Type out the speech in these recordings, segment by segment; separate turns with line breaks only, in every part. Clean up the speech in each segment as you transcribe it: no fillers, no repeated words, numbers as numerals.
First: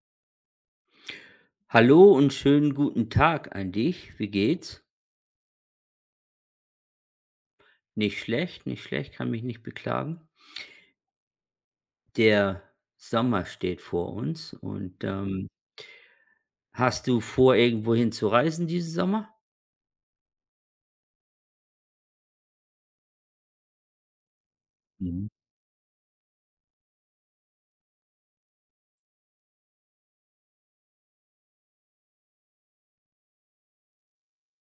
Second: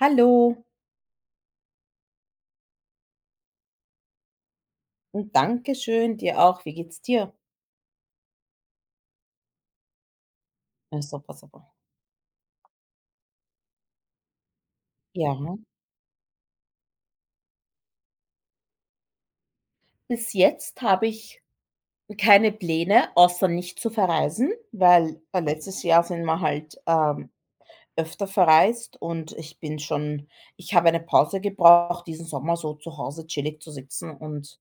Hallo,
Hallo und schönen guten Tag an dich. Wie geht's?
und Dankeschön dir auch. Wie geht's dir?
Nicht schlecht, nicht schlecht, kann mich nicht beklagen.
Ja, super, super.
Der Sommer steht vor uns und,
Ja,
hast du vor, irgendwohin zu reisen diesen Sommer?
bis jetzt habe ich keine Pläne, außer nicht zu verreisen, weil
Mhm.
letztes Jahr sind wir halt öfter verreist und ich bin schon, ich habe eine Pause gebraucht, diesen Sommer so zu Hause chillig zu sitzen und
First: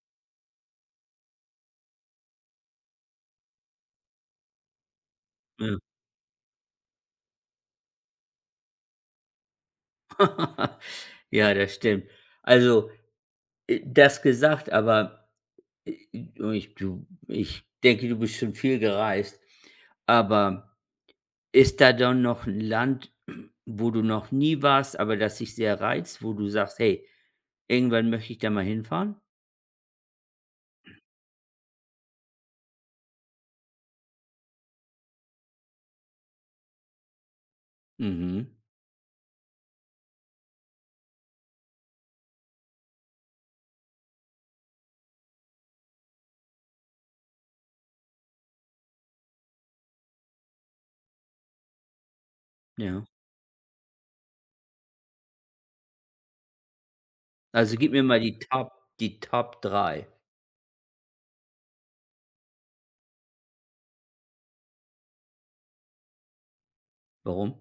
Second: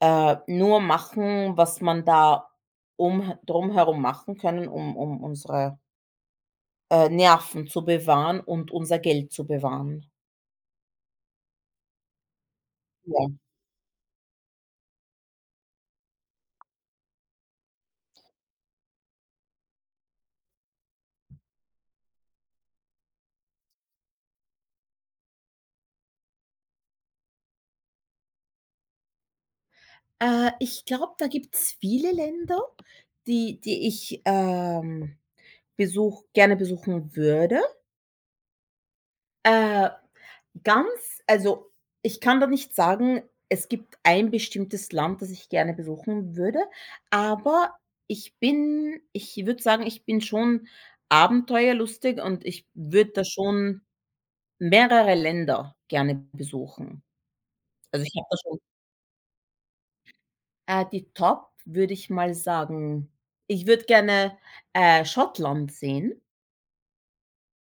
nur machen, was man da drumherum machen können, um unsere
Ja.
Nerven zu bewahren und unser Geld zu bewahren.
Ja, das stimmt. Also,
Ja.
das gesagt, aber, äh, ich denke, du bist schon viel gereist, aber ist da dann noch ein Land, wo du noch nie warst, aber das dich sehr reizt, wo du sagst: „Hey, irgendwann möchte ich da mal hinfahren?"
Ich glaube, da gibt's viele Länder, die ich besuch gerne besuchen würde.
Mhm,
Äh, ganz also, ich kann da nicht sagen, es gibt ein bestimmtes Land, das ich gerne besuchen würde, aber ich würde sagen, ich bin schon abenteuerlustig und ich
ja.
würde da schon mehrere Länder gerne besuchen.
Also, gib mir
Also, ich
mal
habe da
die
schon.
Top die Top drei.
Die Top würde ich mal sagen, ich würde gerne Schottland sehen.
Warum?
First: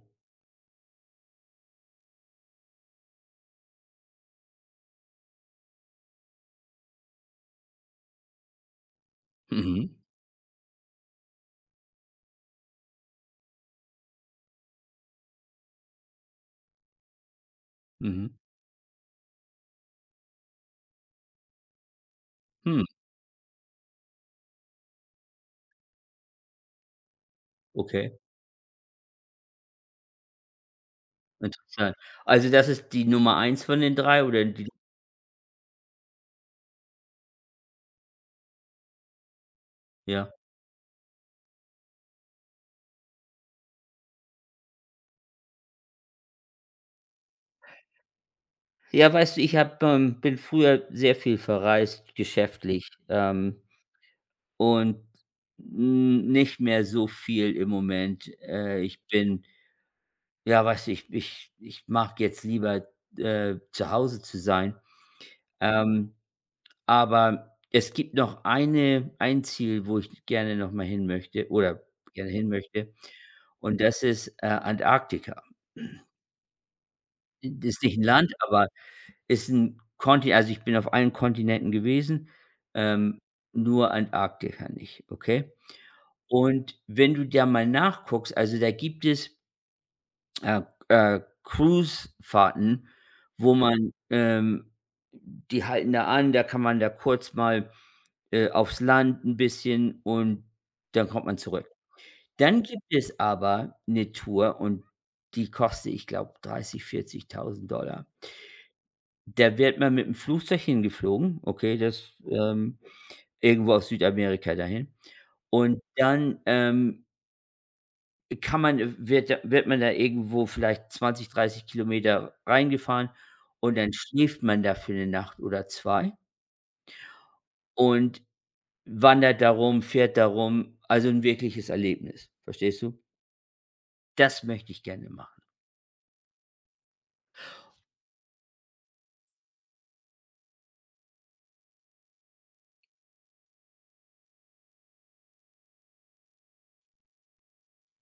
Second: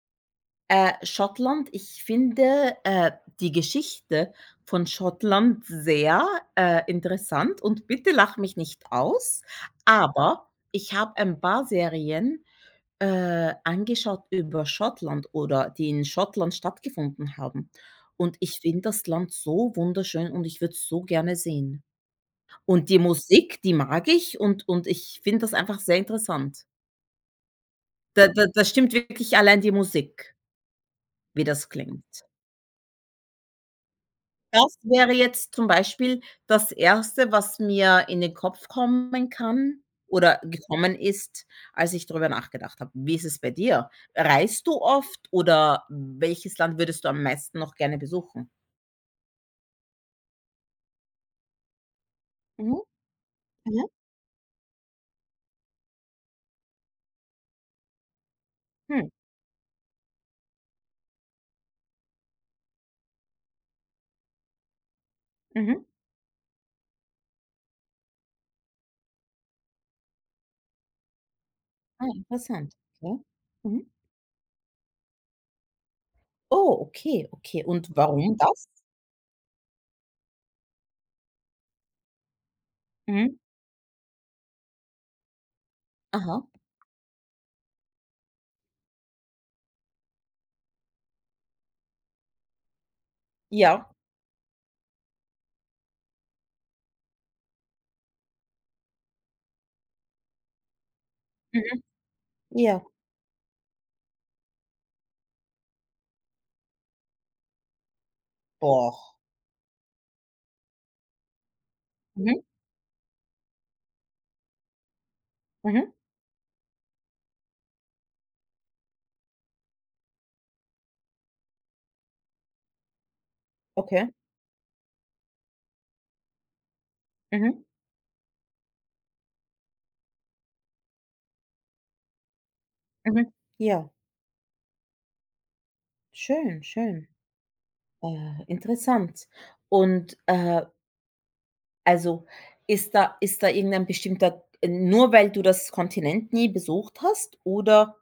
Schottland, ich finde die Geschichte von Schottland sehr interessant, und bitte lach mich nicht aus,
Mhm,
aber ich habe ein paar Serien angeschaut über Schottland oder die in Schottland stattgefunden haben, und
mhm.
ich finde das Land so wunderschön und ich würde es so gerne sehen.
Hm,
Und die Musik, die mag ich, und ich finde das einfach sehr interessant.
okay,
Da stimmt wirklich allein die Musik, wie das
interessant.
klingt.
Also, das ist die Nummer eins von den drei oder die,
Das wäre jetzt zum Beispiel das erste, was mir in den Kopf kommen kann
ja.
oder gekommen ist, als ich darüber nachgedacht habe. Wie ist es bei dir? Reist du oft, oder welches Land würdest du am meisten noch gerne besuchen?
Ja, weißt du, ich habe, bin früher sehr viel verreist
Mhm,
geschäftlich,
mhm,
und n nicht mehr so viel im Moment. Ich
mhm,
bin. Ja, weißt du, ich mag jetzt lieber, zu Hause zu sein.
mhm.
Ähm, aber es gibt noch ein Ziel, wo ich gerne noch mal hin möchte oder
Ah,
gerne hin
interessant.
möchte,
Okay.
und
Mhm.
das ist, Antarktika.
Oh, okay, okay.
Das ist
Und
nicht ein Land,
warum
aber
das?
ist ein Konti, also, ich bin auf allen Kontinenten gewesen, ähm,
Mhm.
nur Antarktika nicht, okay?
Aha.
Und wenn du da mal nachguckst, also, da gibt es äh, Cruisefahrten, wo
Ja.
man, die halten da an, da kann man da kurz mal, aufs Land ein bisschen, und dann kommt man zurück.
Mhm.
Dann gibt
Ja.
es aber eine Tour und die kostet, ich glaube, 30.000 Dollar.
Doch.
Da wird man mit dem Flugzeug hingeflogen, okay, das,
Mhm.
irgendwo aus Südamerika dahin. Und
Mhm.
dann, Kann man wird da wird man da irgendwo vielleicht 20, 30 Kilometer reingefahren, und dann
Okay.
schläft man da für eine Nacht oder 2
Mhm.
und wandert darum fährt darum, also ein wirkliches Erlebnis, verstehst du?
Mhm. Ja,
Das möchte ich gerne machen.
schön, schön. Interessant. Und, also, ist da, irgendein bestimmter, nur weil du das Kontinent nie besucht hast, oder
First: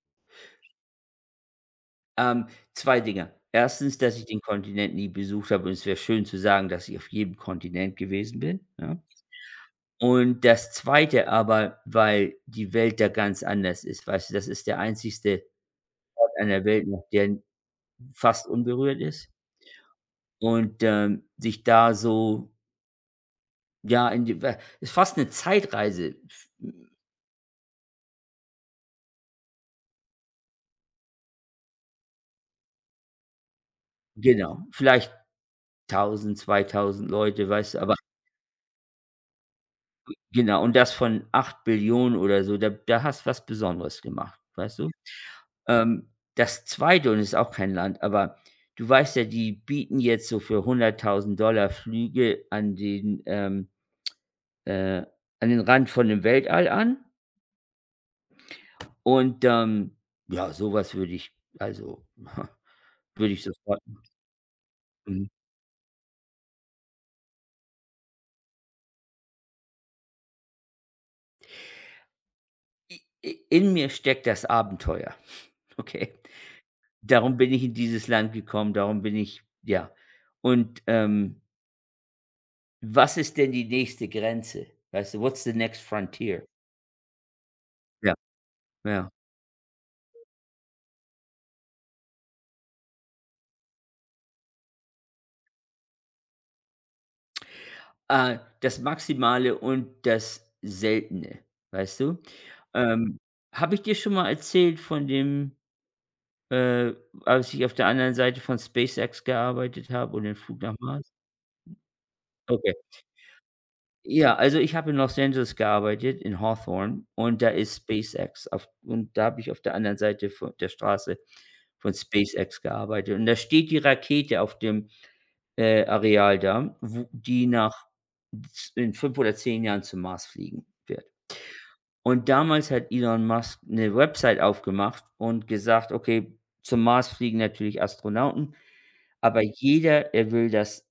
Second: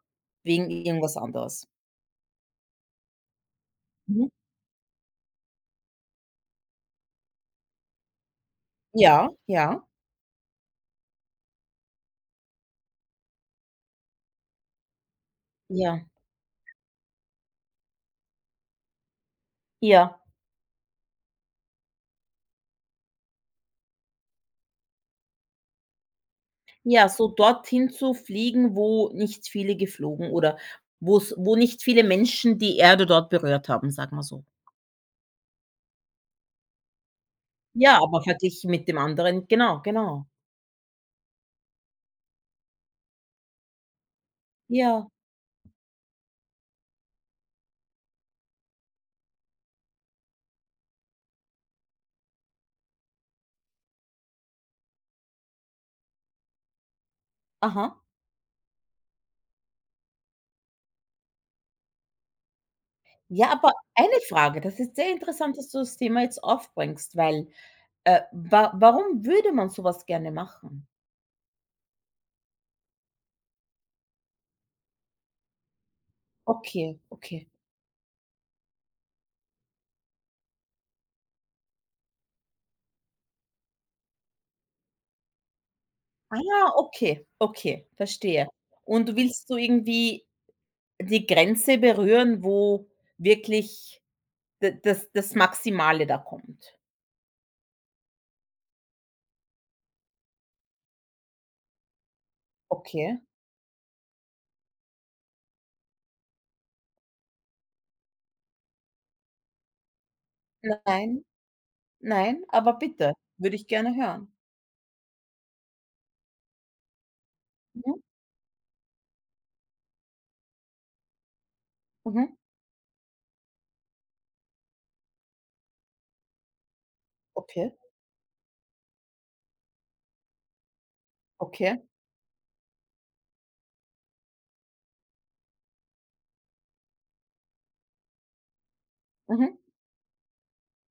wegen irgendwas anderes?
Ähm, 2 Dinge: Erstens, dass ich
Mhm.
den Kontinent nie besucht habe, und es wäre schön zu sagen, dass ich auf jedem Kontinent gewesen bin, ne?
Ja, ja,
Und das zweite, aber weil die Welt da ganz anders ist, weißt du? Das ist der einzigste
ja,
Ort an der Welt noch, der fast unberührt ist,
ja.
und, sich da so, ja, in die we ist fast eine Zeitreise. F
Ja, so dorthin zu fliegen, wo nicht viele geflogen, oder wo nicht viele Menschen die Erde dort berührt haben, sagen wir so.
genau, vielleicht 1.000, 2.000 Leute, weißt du, aber
Ja, aber verglichen mit dem anderen, genau, genau.
genau, und das von 8 Billionen oder so, da hast du was Besonderes gemacht, weißt du?
Ja,
Ähm, das zweite, und es ist auch kein Land, aber du weißt ja, die bieten jetzt so für 100.000 Flüge äh an den Rand von dem Weltall an.
aha.
Und, ja, sowas würde ich, also, würde ich
Ja, aber
sofort.
eine Frage, das ist sehr
Mhm.
interessant, dass du das Thema jetzt aufbringst, weil wa warum würde man sowas gerne machen?
I i in mir steckt das Abenteuer, okay?
Okay,
Darum
okay.
bin ich in dieses Land gekommen, darum bin ich, ja. Und, was ist denn die nächste Grenze? Weißt du, what's the next frontier?
Ah, okay, okay,
Ja,
verstehe.
ja.
Und willst du irgendwie die Grenze berühren, wo wirklich d das Maximale da kommt?
Das Maximale und das Seltene, weißt du? Ähm,
Okay.
habe ich dir schon mal erzählt von dem. Äh, als ich auf der anderen Seite von SpaceX gearbeitet habe und den Flug nach Mars.
Nein, nein, aber
Okay.
bitte, würde ich gerne hören.
Ja, also ich habe in Los Angeles gearbeitet, in Hawthorne, und da ist
Mhm,
SpaceX auf, und da habe ich auf der anderen Seite von der Straße von
mhm,
SpaceX gearbeitet. Und da steht die Rakete auf dem, Areal da, wo die
okay,
nach z in 5 oder 10 Jahren zum Mars fliegen wird.
okay,
Und damals hat Elon Musk eine Website aufgemacht und gesagt: „Okay, zum Mars fliegen natürlich Astronauten, aber
mhm.
jeder, er will, dass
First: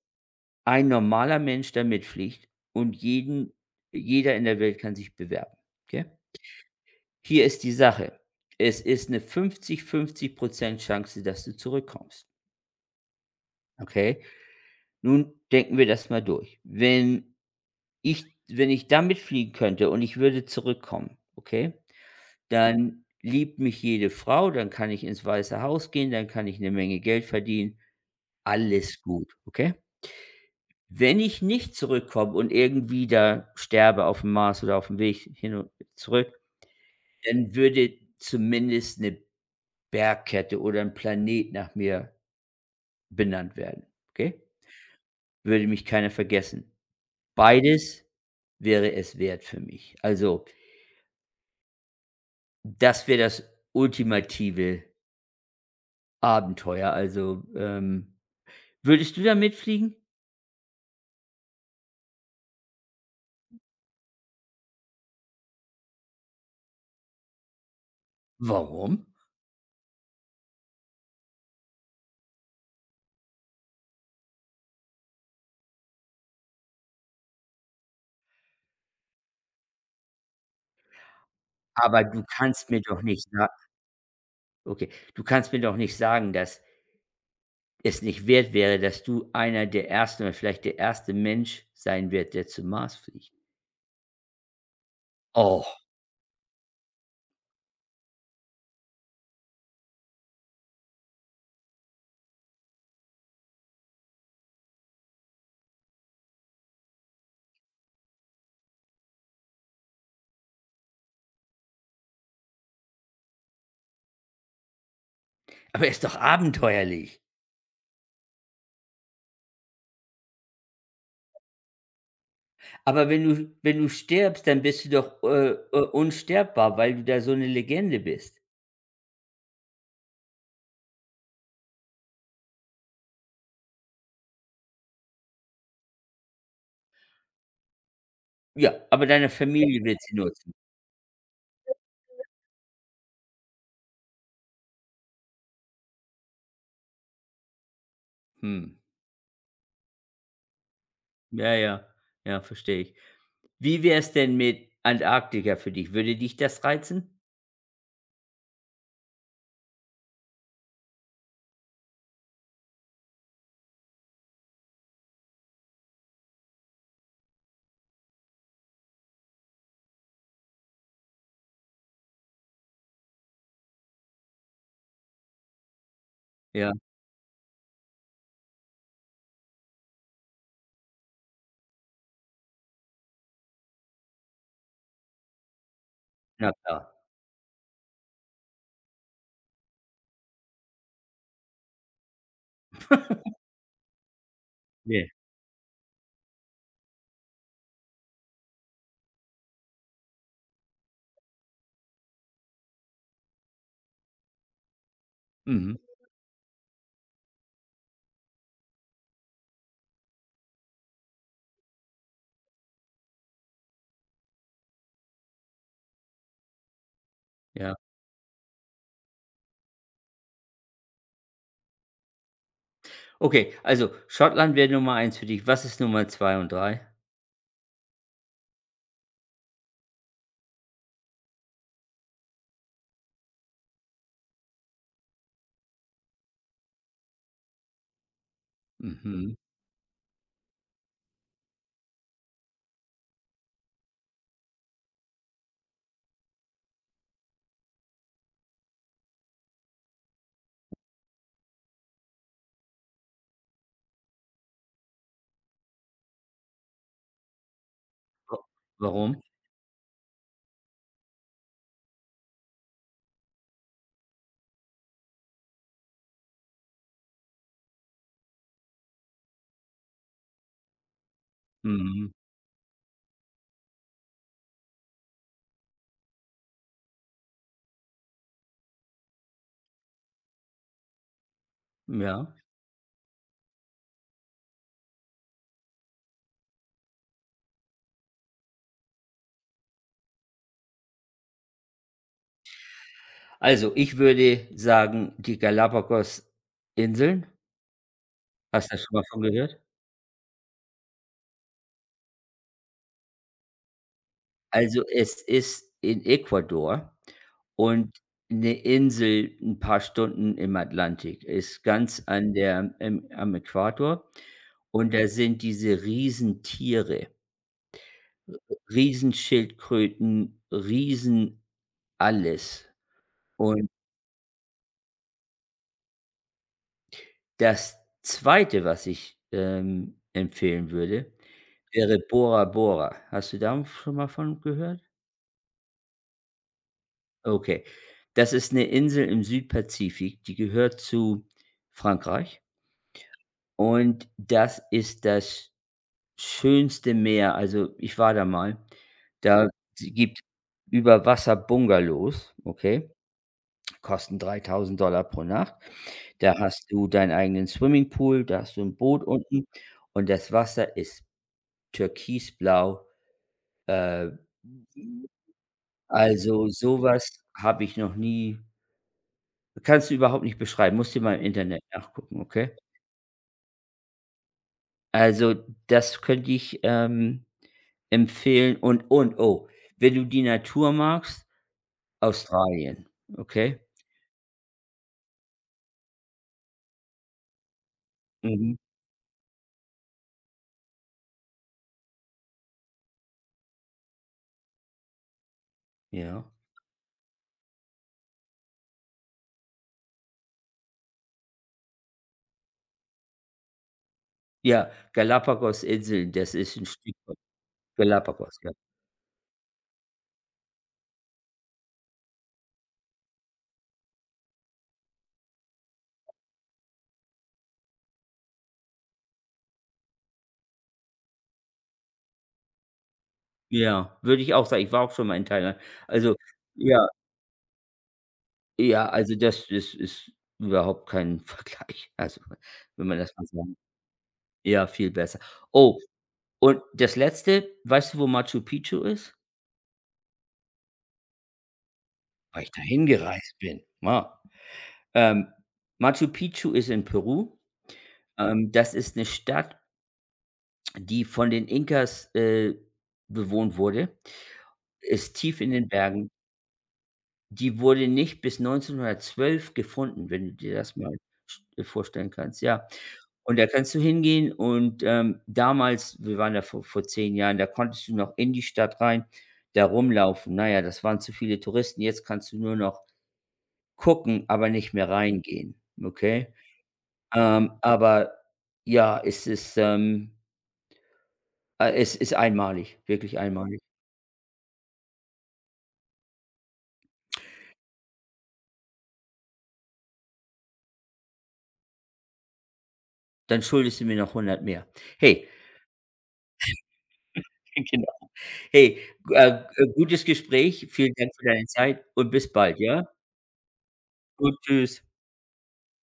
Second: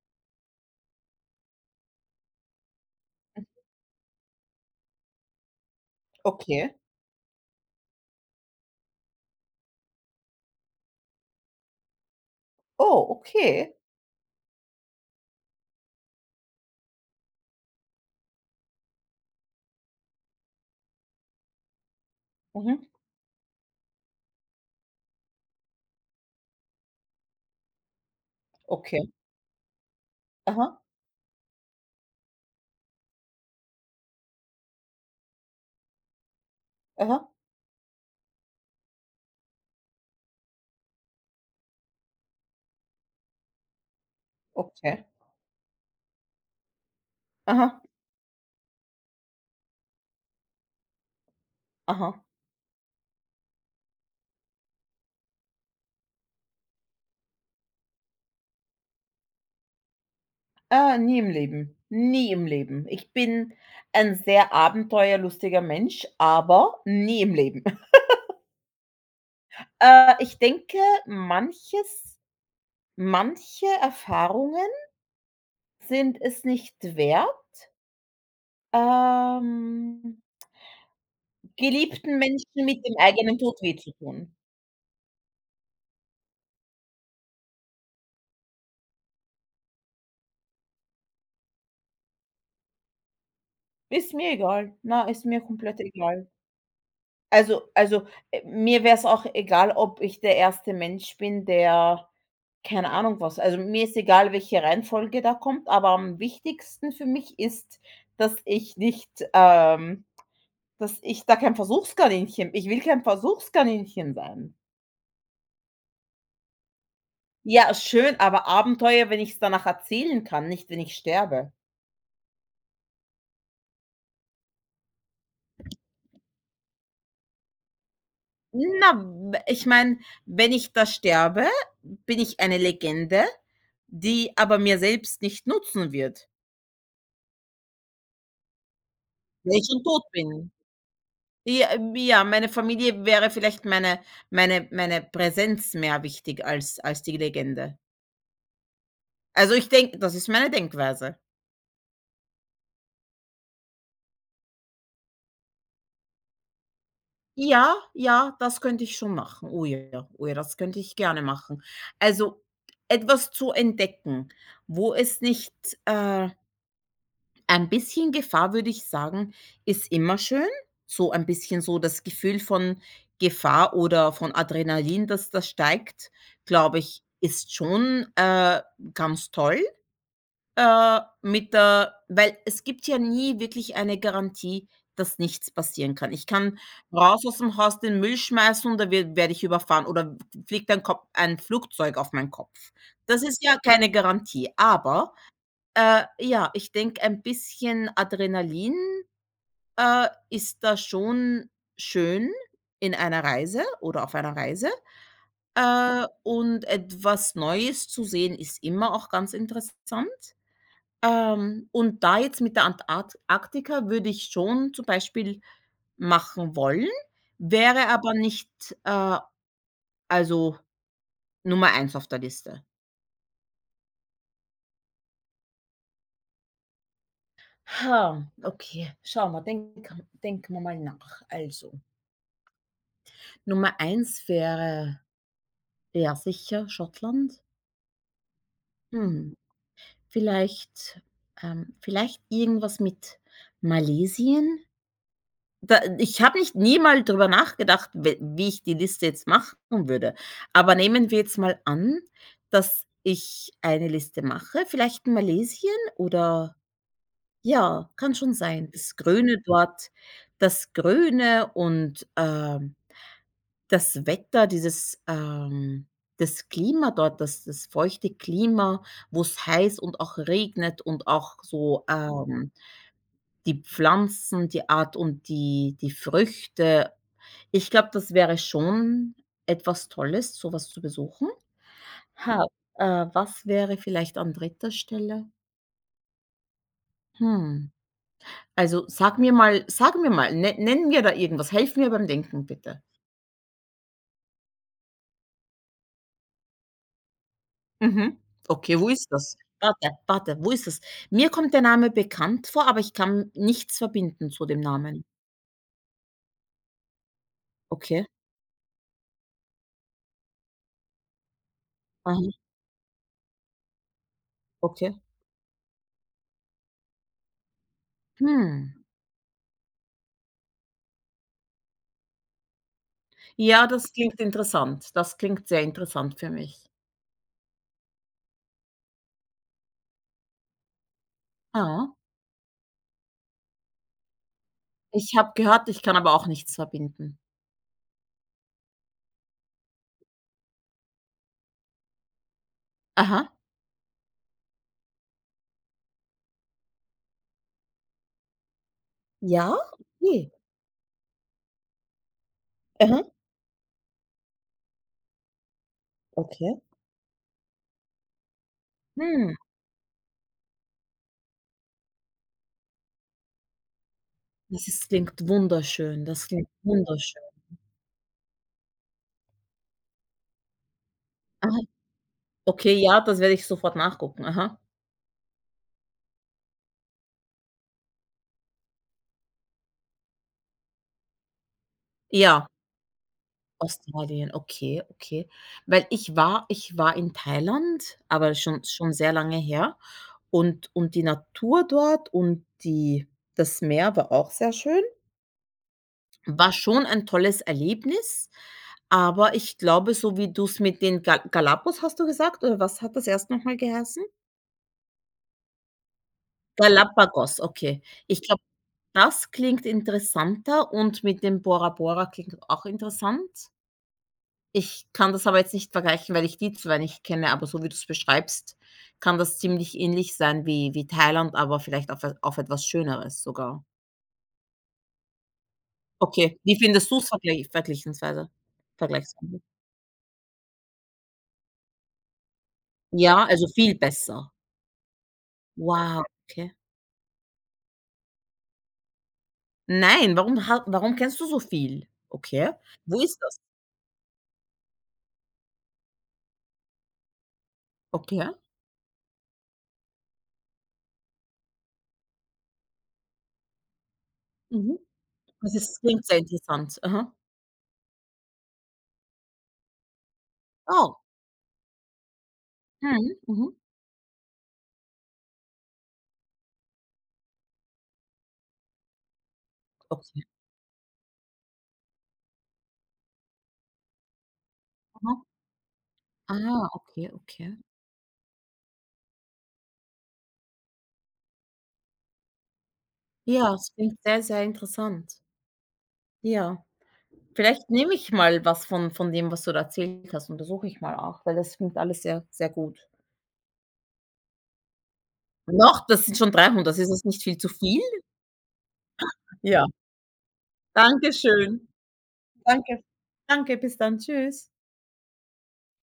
ein normaler Mensch da mitfliegt, und jeden jeder in der Welt kann sich bewerben, okay?
Okay.
Hier ist die Sache: Es ist 'ne 50-50 Chance, dass du zurückkommst,
Oh, okay.
okay? Nun denken wir das mal durch. Ich wenn ich damit fliegen könnte und ich würde zurückkommen, okay,
Mhm.
dann liebt mich jede Frau, dann kann ich ins Weiße Haus gehen, dann kann ich eine Menge Geld verdienen, alles
Okay.
gut, okay?
Aha,
Wenn ich nicht zurückkomme und irgendwie da sterbe auf dem Mars oder auf dem Weg hin und zurück,
aha,
dann würde zumindest eine Bergkette oder ein Planet nach mir benannt werden, okay?
okay.
Würde mich keiner vergessen.
Aha,
Beides wäre es wert für mich. Also,
aha.
das wäre das ultimative Abenteuer. Also, würdest du da mitfliegen?
Ah, nie im Leben. Nie im Leben. Ich bin ein sehr abenteuerlustiger Mensch, aber nie im Leben.
Warum?
Ich denke, manches manche Erfahrungen sind es nicht wert, ähm,
Aber
geliebten
du
Menschen
kannst mir
mit dem
doch nicht
eigenen
sa
Tod weh zu tun.
okay, du kannst mir doch nicht sagen, dass es nicht wert wäre, dass du einer der Ersten oder vielleicht der erste Mensch sein wird, der zum Mars fliegt.
Ist mir egal. Na, ist mir
Oh,
komplett egal. Also, mir wäre es auch egal, ob ich der erste Mensch bin, der keine Ahnung was, also, mir ist egal, welche Reihenfolge da kommt, aber am wichtigsten für mich ist, dass ich nicht dass ich da kein Versuchskaninchen, ich will kein Versuchskaninchen sein.
aber ist doch abenteuerlich.
Ja, schön, aber Abenteuer, wenn ich es danach erzählen kann, nicht wenn ich sterbe.
Aber wenn du stirbst, dann bist du doch, unsterbbar, weil du da so eine Legende bist.
Na, w ich meine, wenn ich da sterbe, bin ich eine Legende, die aber mir selbst nicht nutzen wird.
Ja, aber deine
Weil ich
Familie
schon
wird
tot
sie
bin.
nutzen.
Ja, ja, meine Familie wäre vielleicht meine, meine Präsenz mehr wichtig als als die Legende.
Mhm.
Also, ich denke, das ist meine Denkweise.
Ja, ja. Ja, verstehe ich. Wie wär's denn mit Antarktika für dich? Würde dich das reizen?
Ja, ja, das könnte ich schon machen. Oh ja, oh ja, das könnte ich gerne machen. Also, etwas zu entdecken, wo es nicht äh ein bisschen Gefahr, würde ich sagen, ist immer schön. So ein bisschen so das Gefühl von Gefahr oder von Adrenalin, dass das steigt,
Ja,
glaube ich, ist schon ganz toll, mit der weil es gibt ja nie wirklich eine Garantie, dass nichts passieren kann. Ich
na
kann
klar.
raus aus dem Haus den Müll schmeißen und da werde ich überfahren, oder fliegt ein Kop ein Flugzeug auf meinen Kopf. Das ist ja keine Garantie,
Ne.
aber ja, ich denke, ein bisschen Adrenalin ist da schon schön in einer Reise oder auf einer Reise.
Mhm.
Und etwas Neues zu sehen ist immer auch ganz interessant. Und da jetzt mit der Antarktika würde ich schon zum Beispiel machen wollen,
Ja.
wäre aber nicht, äh, also Nummer eins auf der Liste.
Okay, also Schottland wäre Nummer eins für dich. Was ist Nummer 2 und drei?
Ha, okay, schauen wir, denken wir mal nach. Also Nummer eins wäre ja sicher Schottland.
Mhm.
Hm, vielleicht, vielleicht irgendwas mit Malesien? Da ich habe nicht nie mal drüber nachgedacht, we wie ich die Liste jetzt machen würde. Aber nehmen wir jetzt mal an, dass ich eine Liste mache, vielleicht Malesien oder ja, kann schon sein.
Wa warum?
Das Grüne und das Wetter, dieses das Klima dort, das feuchte Klima, wo es heiß und auch regnet und auch so
Mhm,
die Pflanzen, die Art und die Früchte. Ich glaube, das wäre schon etwas Tolles, so was zu besuchen.
ja.
Ha was wäre vielleicht an dritter Stelle? Hm, also, sag mir mal, nenn mir da irgendwas. Helf mir beim Denken, bitte.
Also, ich würde sagen, die Galapagos-Inseln.
Mhm.
Hast du
Okay,
das
wo
schon mal
ist
von
das?
gehört?
Warte, warte, wo ist das? Mir kommt der Name bekannt vor, aber ich kann nichts verbinden zu dem
Also,
Namen.
es ist in Ecuador und
Okay.
eine Insel ein paar Stunden im Atlantik, ist ganz
Aha,
an der, im am Äquator, und
okay.
da sind diese Riesentiere,
Hm.
Riesenschildkröten, Riesen, alles.
Ja,
Und
das klingt interessant. Das klingt sehr interessant für mich.
das Zweite, was ich, empfehlen würde,
Ah.
wäre Bora Bora. Hast du da schon mal von gehört?
Ich habe gehört, ich kann aber auch nichts verbinden.
Okay. Das ist eine Insel im Südpazifik, die gehört zu Frankreich,
Aha.
und das ist das schönste Meer. Also, ich war da mal. Da
Ja?
gibt
Okay.
über Wasser Bungalows, okay?
Aha,
Kosten 3.000 Dollar pro Nacht. Da
okay.
hast du deinen eigenen Swimmingpool, da hast du ein Boot
Hm,
unten, und das Wasser ist türkisblau. äh
das ist klingt wunderschön. Das
Also,
klingt
sowas
wunderschön.
habe ich noch nie, kannst du überhaupt nicht beschreiben, musst du mal im
Aha.
Internet nachgucken, okay?
Okay, ja, das werde ich sofort nachgucken. Aha.
Also, das könnte ich, empfehlen, und oh, wenn du die Natur magst,
Ja.
Australien, okay?
Australien, okay, okay. Weil ich war in Thailand, aber
Mhm,
schon, schon sehr lange her, und die Natur dort und die das Meer war auch sehr schön.
ja.
War schon ein tolles Erlebnis, aber ich glaube, so wie du's mit den Ga Galapagos hast du gesagt, oder was hat das erst noch mal geheißen?
Ja, Galapagosinseln, das ist ein Stück von
Galapagos, okay. Ich
Galapagos,
glaube,
ja.
das klingt interessanter, und mit dem Bora Bora klingt auch interessant. Ich kann das aber jetzt nicht vergleichen, weil ich die 2 nicht kenne, aber so wie du es beschreibst, kann das ziemlich ähnlich sein wie Thailand, aber vielleicht auf e auf etwas Schöneres sogar.
Ja, würde ich auch sagen. Ich war auch schon mal in Thailand. Also,
Okay, wie
ja,
findest du's
ja, also,
vergleichsweise?
das ist überhaupt kein Vergleich. Also, wenn man das mal
Ja, also
sagen,
viel besser.
ja, viel besser. Oh.
Wow, okay.
Und das Letzte, weißt du, wo Machu Picchu ist?
Nein, warum ha warum kennst du so viel?
Weil ich
Okay.
da
Wo ist
hingereist
das?
bin. Wow. Ähm, Machu Picchu ist in Peru.
Okay.
Das ist eine Stadt, die von den Inkas, bewohnt wurde,
Mhm.
ist tief in
Das
den
ist klingt
Bergen.
sehr interessant. Aha.
Die wurde nicht bis 1912 gefunden, wenn du dir das mal
Oh.
sch vorstellen kannst, ja.
Mhm.
Und da
Mhm.
kannst du hingehen, und, damals, wir waren da vor 10 Jahren, da konntest du noch in die Stadt rein, da
Okay.
rumlaufen. Naja, das waren zu viele Touristen. Jetzt kannst du nur noch gucken, aber nicht mehr
Aha.
reingehen, okay?
Ah, okay,
Ähm,
okay.
aber ja, es ist einmalig, wirklich
Ja,
einmalig.
es klingt sehr, sehr interessant. Ja. Vielleicht nehme ich mal was von dem, was du da erzählt hast, untersuche ich mal auch, weil das klingt alles sehr, sehr gut.
Dann schuldest du mir noch 100 mehr. Hey.
Noch, das sind schon 300, das ist jetzt nicht viel zu viel?
Hey,
Ja,
gutes Gespräch. Vielen
danke
Dank für deine
schön.
Zeit und bis bald,
Danke.
ja?
Danke, bis dann.
Gut,
Tschüss.
tschüss.